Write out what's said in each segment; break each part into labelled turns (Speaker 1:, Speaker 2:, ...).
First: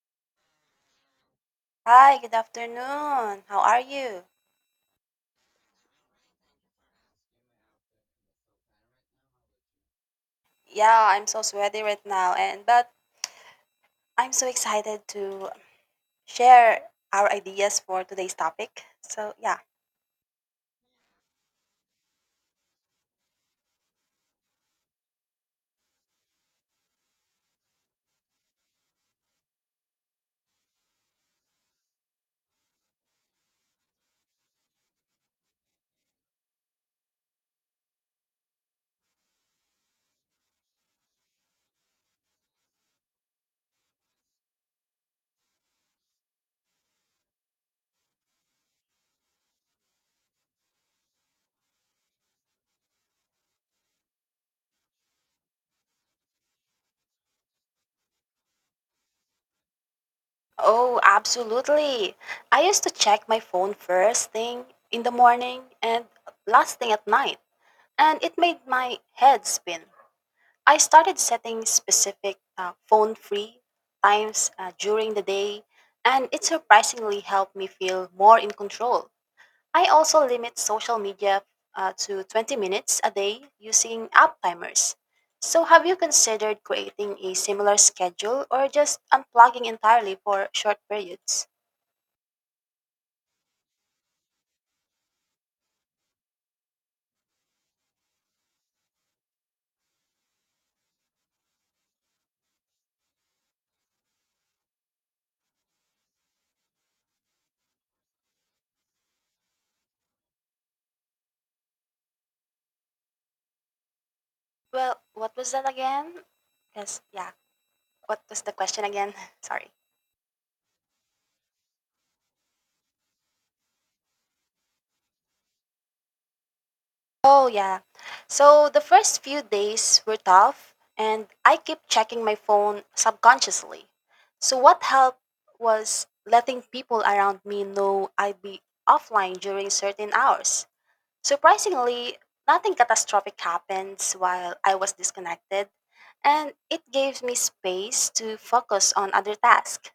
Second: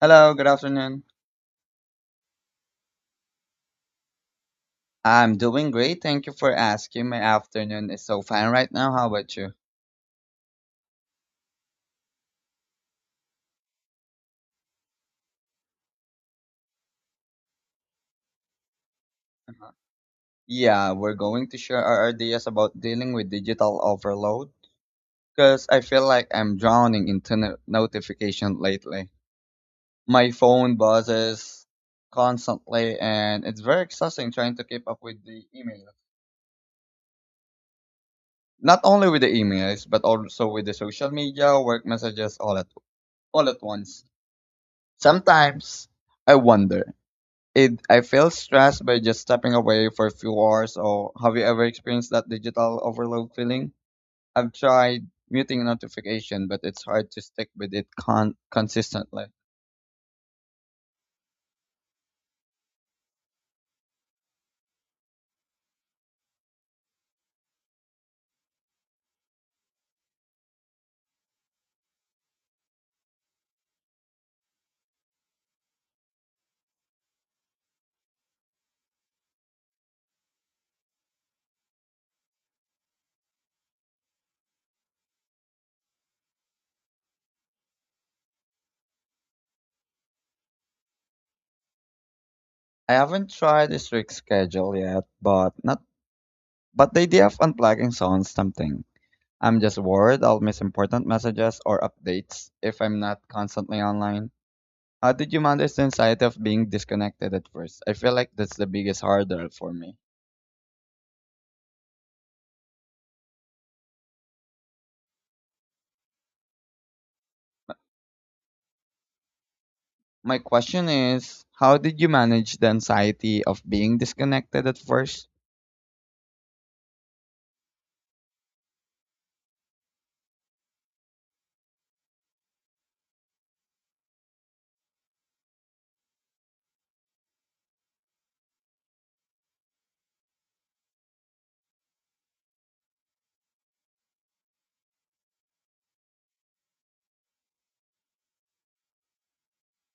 Speaker 1: Hello, good afternoon.
Speaker 2: Hi, good afternoon. How are you?
Speaker 1: I'm doing great. Thank you for asking. My afternoon is so fine right now. How about you?
Speaker 2: Yeah, I'm so sweaty right now and but I'm so excited to share our ideas for today's topic. So, yeah.
Speaker 1: Uh-huh. Yeah, we're going to share our ideas about dealing with digital overload because I feel like I'm drowning in notification lately. My phone buzzes constantly, and it's very exhausting trying to keep up with the emails. Not only with the emails, but also with the social media, work messages all at once. Sometimes I wonder. It I feel stressed by just stepping away for a few hours. Or have you ever experienced that digital overload feeling? I've tried muting notification, but it's hard to stick with it consistently.
Speaker 2: Oh, absolutely. I used to check my phone first thing in the morning and last thing at night, and it made my head spin. I started setting specific phone-free times during the day, and it surprisingly helped me feel more in control. I also limit social media to 20 minutes a day using app timers. So, have you considered creating a similar schedule or just unplugging entirely for short periods?
Speaker 1: I haven't tried a strict schedule yet, but not but the idea of unplugging sounds tempting. I'm just worried I'll miss important messages or updates if I'm not constantly online. How did you manage the anxiety of being disconnected at first? I feel like that's the biggest hurdle for me.
Speaker 2: Well, what was that again? Yes, yeah. What was the question again? Sorry.
Speaker 1: My question is, how did you manage the anxiety of being disconnected at first?
Speaker 2: Oh, yeah. So the first few days were tough, and I kept checking my phone subconsciously. So, what helped was letting people around me know I'd be offline during certain hours. Surprisingly, nothing catastrophic happens while I was disconnected, and it gave me space to focus on other tasks.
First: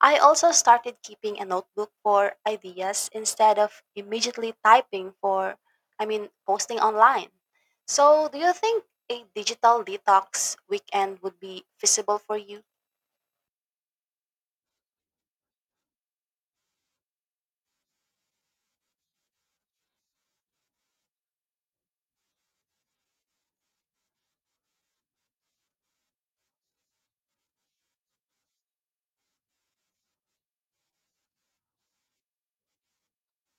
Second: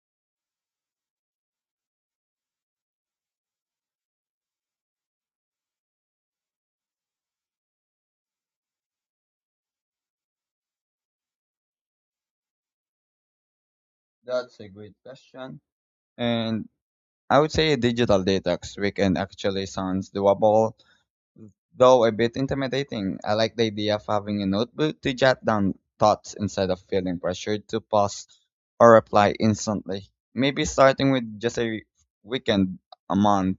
Speaker 2: I also started keeping a notebook for ideas instead of immediately typing for, I mean, posting online. So, do you think a digital detox weekend would be feasible for you?
Speaker 1: That's a great question. And I would say a digital detox weekend actually sounds doable, though a bit intimidating. I like the idea of having a notebook to jot down thoughts instead of feeling pressured to pause or reply instantly. Maybe starting with just a weekend a month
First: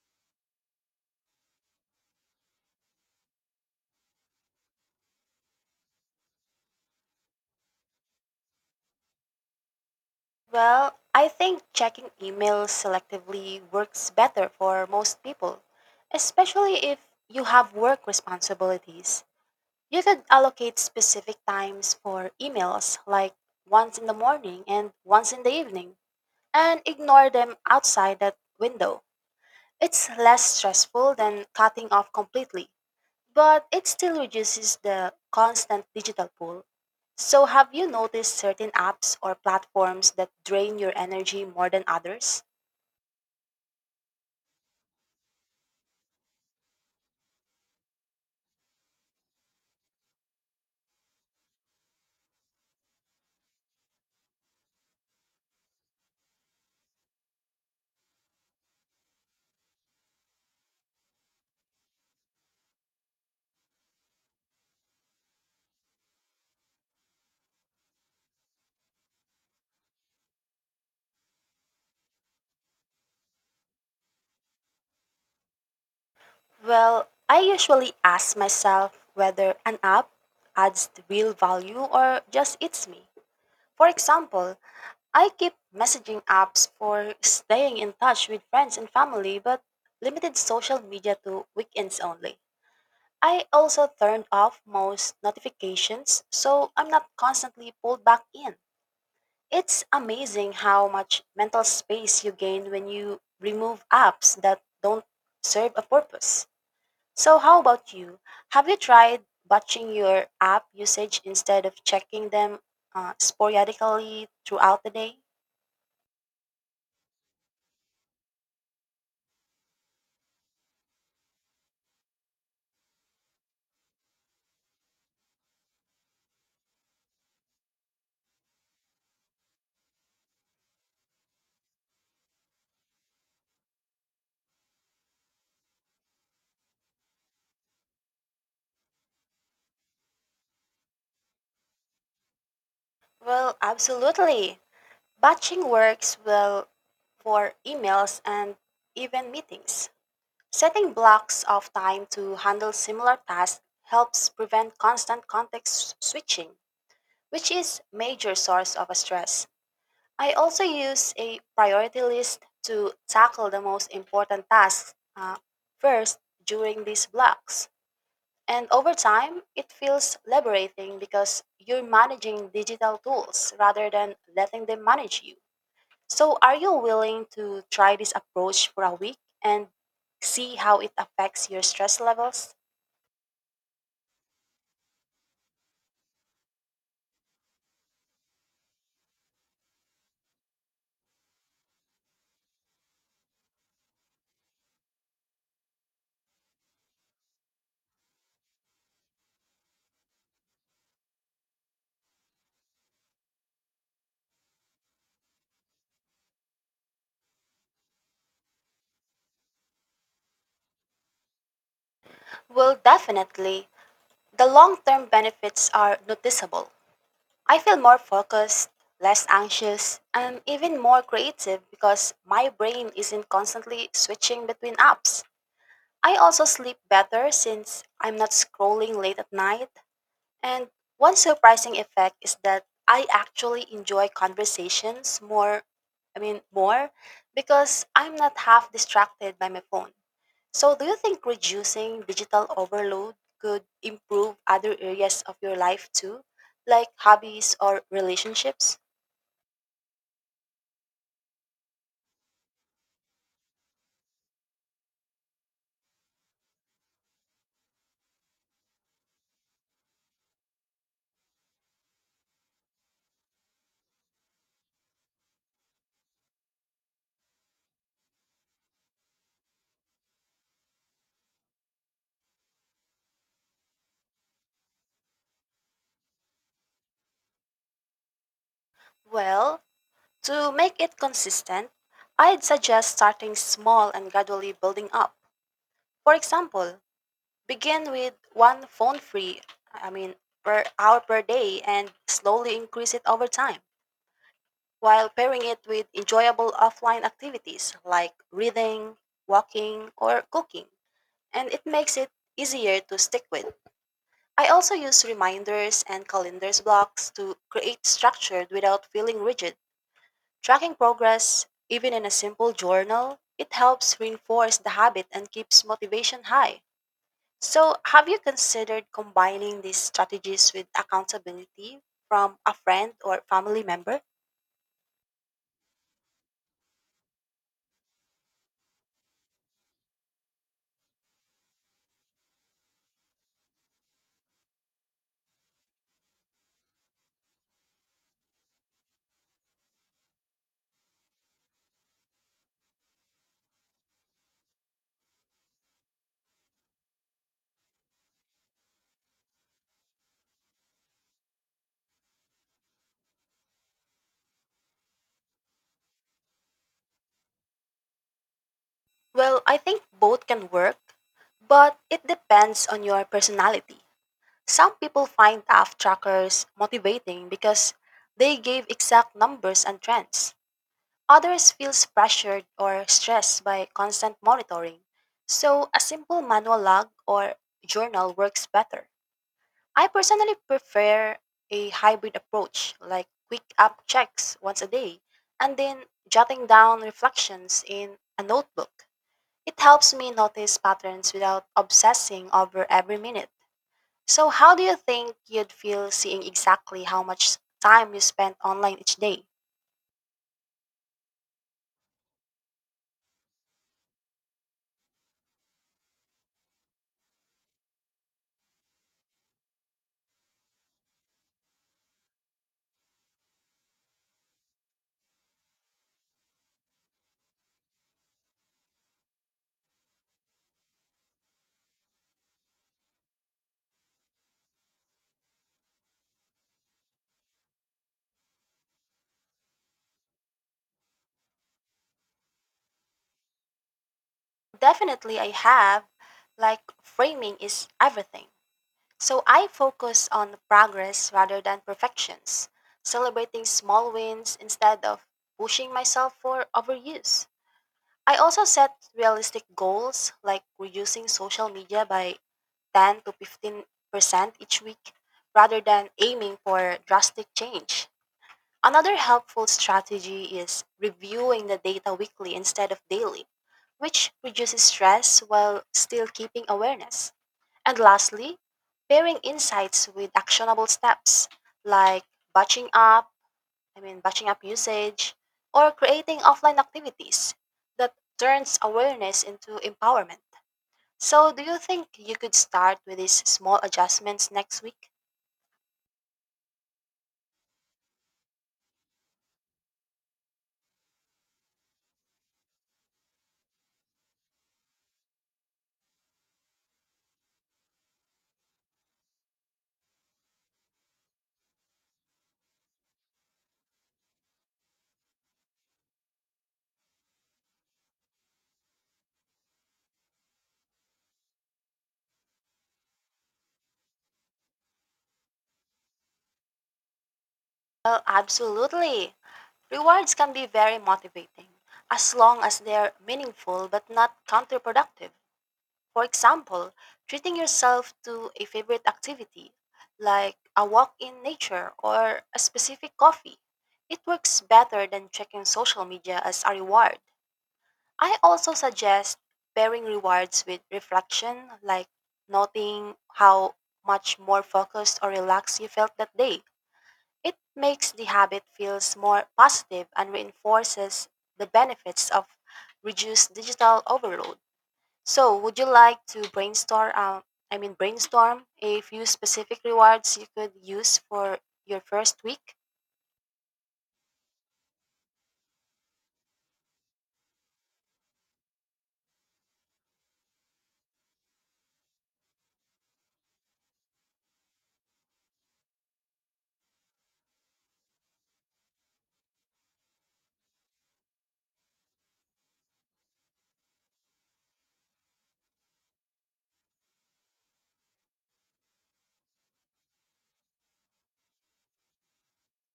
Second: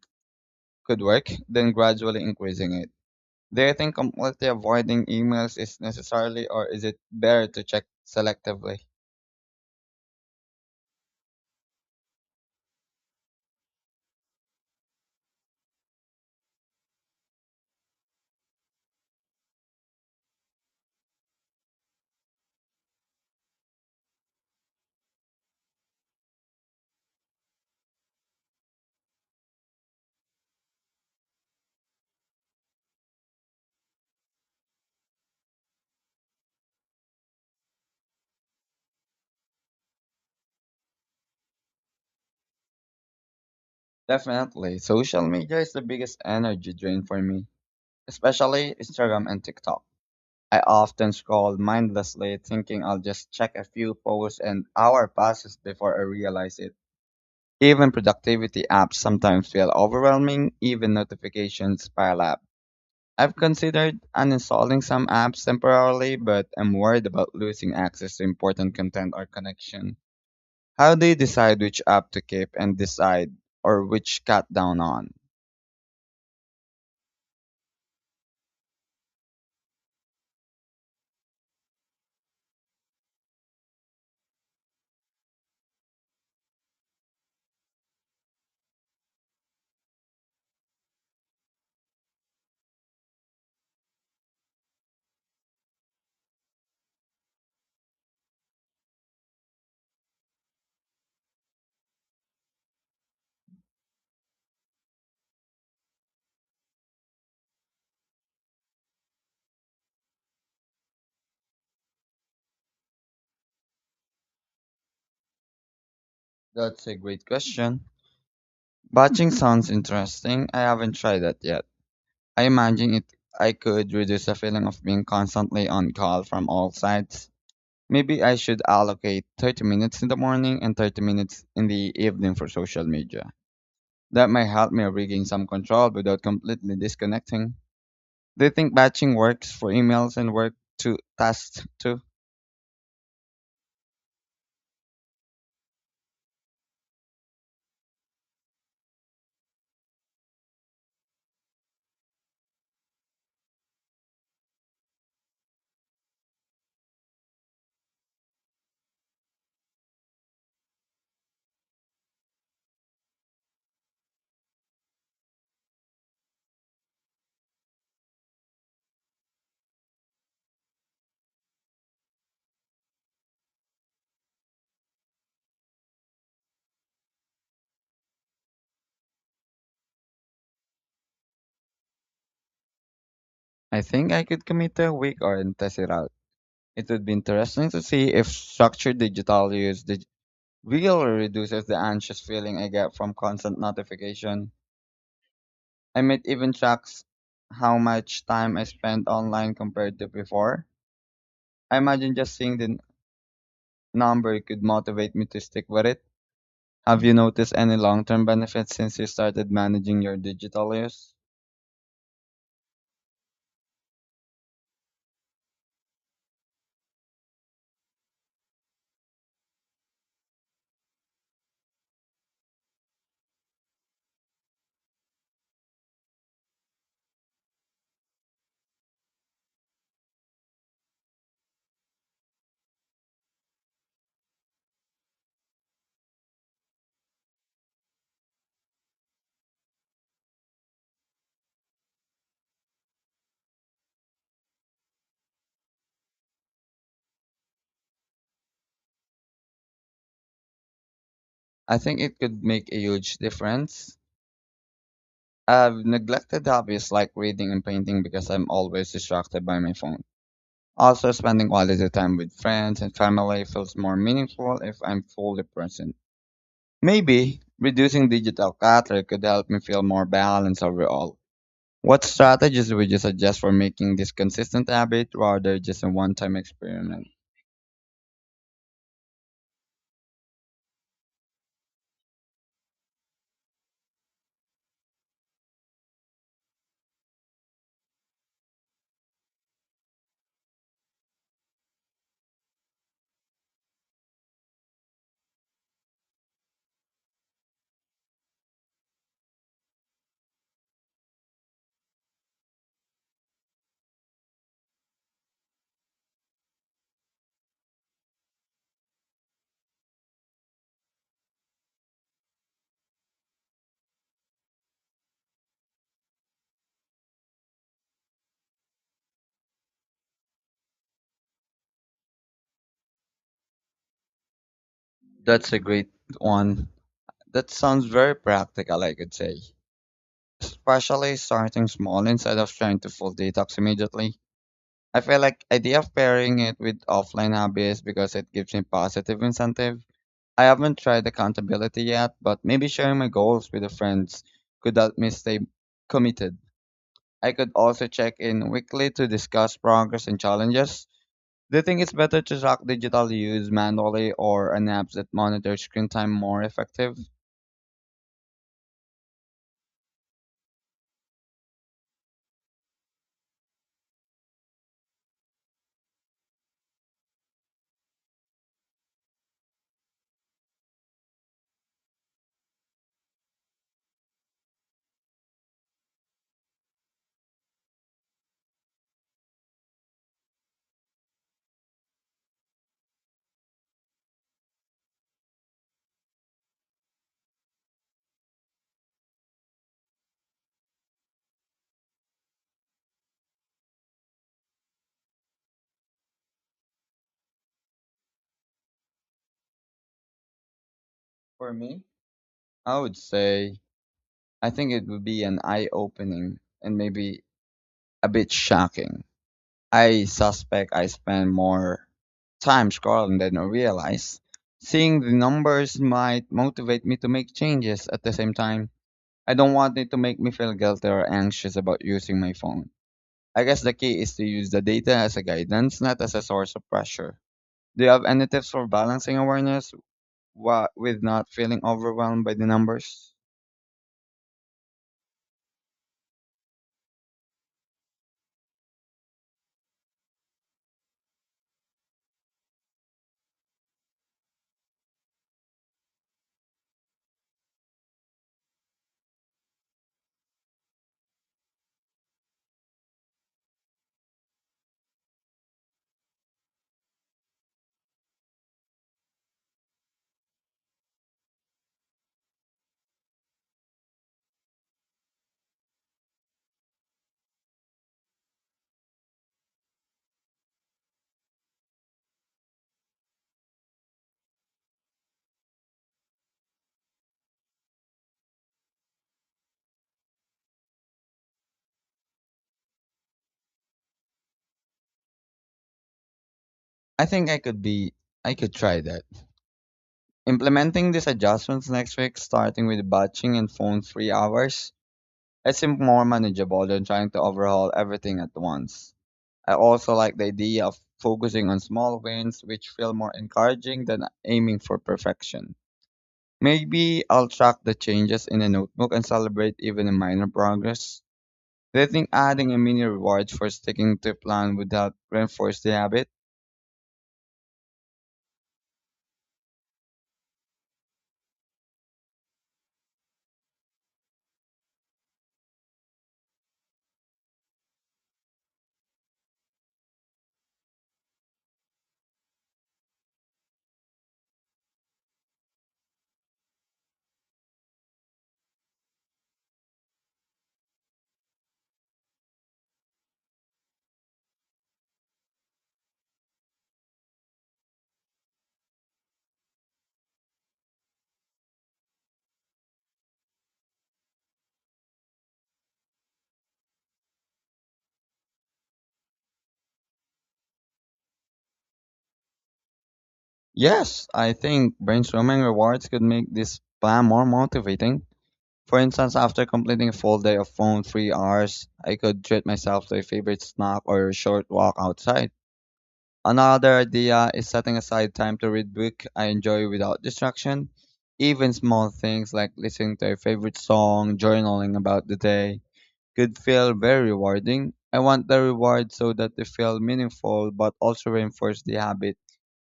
Speaker 1: could work, then gradually increasing it. Do you think completely avoiding emails is necessarily, or is it better to check selectively?
Speaker 2: Well, I think checking emails selectively works better for most people, especially if you have work responsibilities. You could allocate specific times for emails, like once in the morning and once in the evening, and ignore them outside that window. It's less stressful than cutting off completely, but it still reduces the constant digital pull. So, have you noticed certain apps or platforms that drain your energy more than others?
Speaker 1: Definitely. Social media is the biggest energy drain for me, especially Instagram and TikTok. I often scroll mindlessly, thinking I'll just check a few posts, and hour passes before I realize it. Even productivity apps sometimes feel overwhelming, even notifications pile up. I've considered uninstalling some apps temporarily, but I'm worried about losing access to important content or connection. How they decide which app to keep and decide, or which cut down on?
Speaker 2: Well, I usually ask myself whether an app adds real value or just eats me. For example, I keep messaging apps for staying in touch with friends and family, but limited social media to weekends only. I also turned off most notifications, so I'm not constantly pulled back in. It's amazing how much mental space you gain when you remove apps that don't serve a purpose. So, how about you? Have you tried watching your app usage instead of checking them sporadically throughout the day?
Speaker 1: That's a great question. Batching sounds interesting. I haven't tried that yet. I imagine it I could reduce the feeling of being constantly on call from all sides. Maybe I should allocate 30 minutes in the morning and 30 minutes in the evening for social media. That might help me regain some control without completely disconnecting. Do you think batching works for emails and work to tasks too?
Speaker 2: Well, absolutely. Batching works well for emails and even meetings. Setting blocks of time to handle similar tasks helps prevent constant context switching, which is major source of stress. I also use a priority list to tackle the most important tasks first during these blocks. And over time, it feels liberating because you're managing digital tools rather than letting them manage you. So, are you willing to try this approach for a week and see how it affects your stress levels?
Speaker 1: I think I could commit to a week or and test it out. It would be interesting to see if structured digital use really reduces the anxious feeling I get from constant notification. I might even track how much time I spend online compared to before. I imagine just seeing the number could motivate me to stick with it. Have you noticed any long-term benefits since you started managing your digital use?
Speaker 2: Well, definitely. The long term benefits are noticeable. I feel more focused, less anxious, and even more creative because my brain isn't constantly switching between apps. I also sleep better since I'm not scrolling late at night, and one surprising effect is that I actually enjoy conversations more, I mean, more because I'm not half distracted by my phone. So, do you think reducing digital overload could improve other areas of your life too, like hobbies or relationships?
Speaker 1: I think it could make a huge difference. I've neglected hobbies like reading and painting because I'm always distracted by my phone. Also, spending quality time with friends and family feels more meaningful if I'm fully present. Maybe reducing digital clutter could help me feel more balanced overall. What strategies would you suggest for making this consistent habit rather just a one-time experiment?
Speaker 2: Well, to make it consistent, I'd suggest starting small and gradually building up. For example, begin with one phone free, I mean, per hour per day and slowly increase it over time while pairing it with enjoyable offline activities like reading, walking, or cooking. And it makes it easier to stick with. I also use reminders and calendars blocks to create structure without feeling rigid. Tracking progress, even in a simple journal, it helps reinforce the habit and keeps motivation high. So, have you considered combining these strategies with accountability from a friend or family member?
Speaker 1: That's a great one. That sounds very practical, I could say. Especially starting small instead of trying to full detox immediately. I feel like idea of pairing it with offline hobbies because it gives me positive incentive. I haven't tried accountability yet, but maybe sharing my goals with the friends could help me stay committed. I could also check in weekly to discuss progress and challenges. Do you think it's better to track digital use manually, or an app that monitors screen time more effective?
Speaker 2: Well, I think both can work, but it depends on your personality. Some people find task trackers motivating because they give exact numbers and trends. Others feels pressured or stressed by constant monitoring. So, a simple manual log or journal works better. I personally prefer a hybrid approach, like quick app checks once a day and then jotting down reflections in a notebook. It helps me notice patterns without obsessing over every minute. So, how do you think you'd feel seeing exactly how much time you spend online each day?
Speaker 1: For me, I would say I think it would be an eye opening and maybe a bit shocking. I suspect I spend more time scrolling than I realize. Seeing the numbers might motivate me to make changes at the same time. I don't want it to make me feel guilty or anxious about using my phone. I guess the key is to use the data as a guidance, not as a source of pressure. Do you have any tips for balancing awareness with not feeling overwhelmed by the numbers?
Speaker 2: Definitely, I have. Like, framing is everything. So I focus on the progress rather than perfections, celebrating small wins instead of pushing myself for overuse. I also set realistic goals like reducing social media by 10 to 15% each week rather than aiming for drastic change. Another helpful strategy is reviewing the data weekly instead of daily, which reduces stress while still keeping awareness. And lastly, pairing insights with actionable steps like batching up, I mean, batching up usage, or creating offline activities that turns awareness into empowerment. So, do you think you could start with these small adjustments next week?
Speaker 1: I think I could be, I could try that. Implementing these adjustments next week, starting with batching and phone free hours, it seemed more manageable than trying to overhaul everything at once. I also like the idea of focusing on small wins, which feel more encouraging than aiming for perfection. Maybe I'll track the changes in a notebook and celebrate even a minor progress. Do you think adding a mini reward for sticking to a plan would help reinforce the habit?
Speaker 2: Well, absolutely. Rewards can be very motivating as long as they're meaningful but not counterproductive. For example, treating yourself to a favorite activity, like a walk in nature or a specific coffee. It works better than checking social media as a reward. I also suggest pairing rewards with reflection, like noting how much more focused or relaxed you felt that day. It makes the habit feels more positive and reinforces the benefits of reduced digital overload. So, would you like to brainstorm? I mean, brainstorm a few specific rewards you could use for your first week.
Speaker 1: Yes, I think brainstorming rewards could make this plan more motivating. For instance, after completing a full day of phone-free hours, I could treat myself to a favorite snack or a short walk outside. Another idea is setting aside time to read book I enjoy without distraction. Even small things like listening to a favorite song, journaling about the day, could feel very rewarding. I want the reward so that they feel meaningful but also reinforce the habit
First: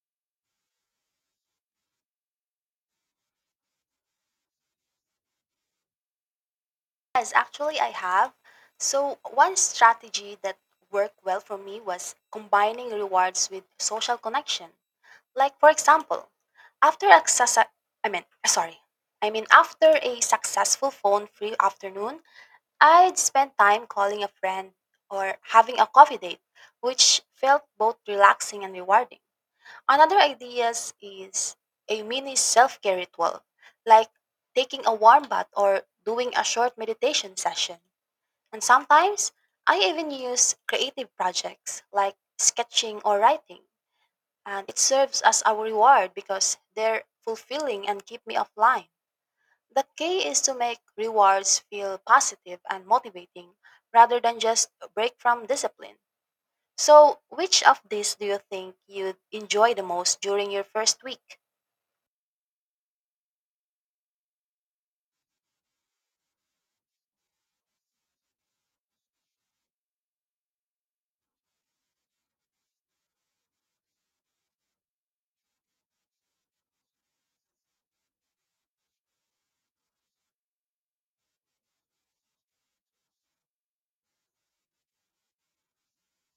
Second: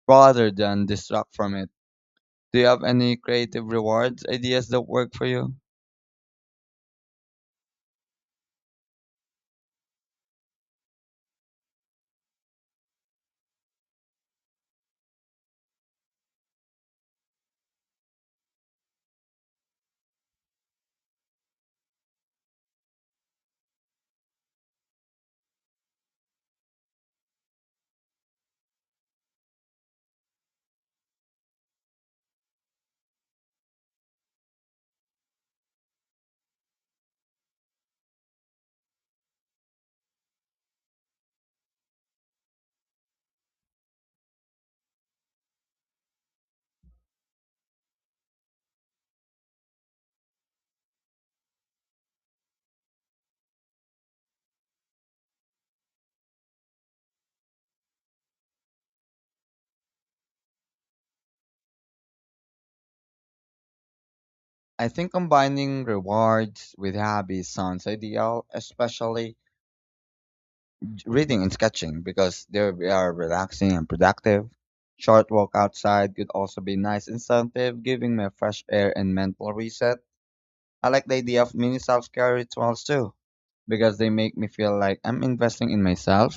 Speaker 1: rather than distract from it. Do you have any creative rewards ideas that work for you?
Speaker 2: Yes, actually, I have. So, one strategy that worked well for me was combining rewards with social connection. Like, for example, after a success, I mean, sorry, I mean, after a successful phone-free afternoon, I'd spend time calling a friend or having a coffee date, which felt both relaxing and rewarding. Another idea is a mini self care ritual, like taking a warm bath or doing a short meditation session. And sometimes I even use creative projects like sketching or writing. And it serves as a reward because they're fulfilling and keep me offline. The key is to make rewards feel positive and motivating rather than just a break from discipline. So, which of these do you think you'd enjoy the most during your first week?
Speaker 1: I think combining rewards with hobbies sounds ideal, especially reading and sketching because they are relaxing and productive. Short walk outside could also be nice incentive, giving me fresh air and mental reset. I like the idea of mini self-care rituals too because they make me feel like I'm investing in myself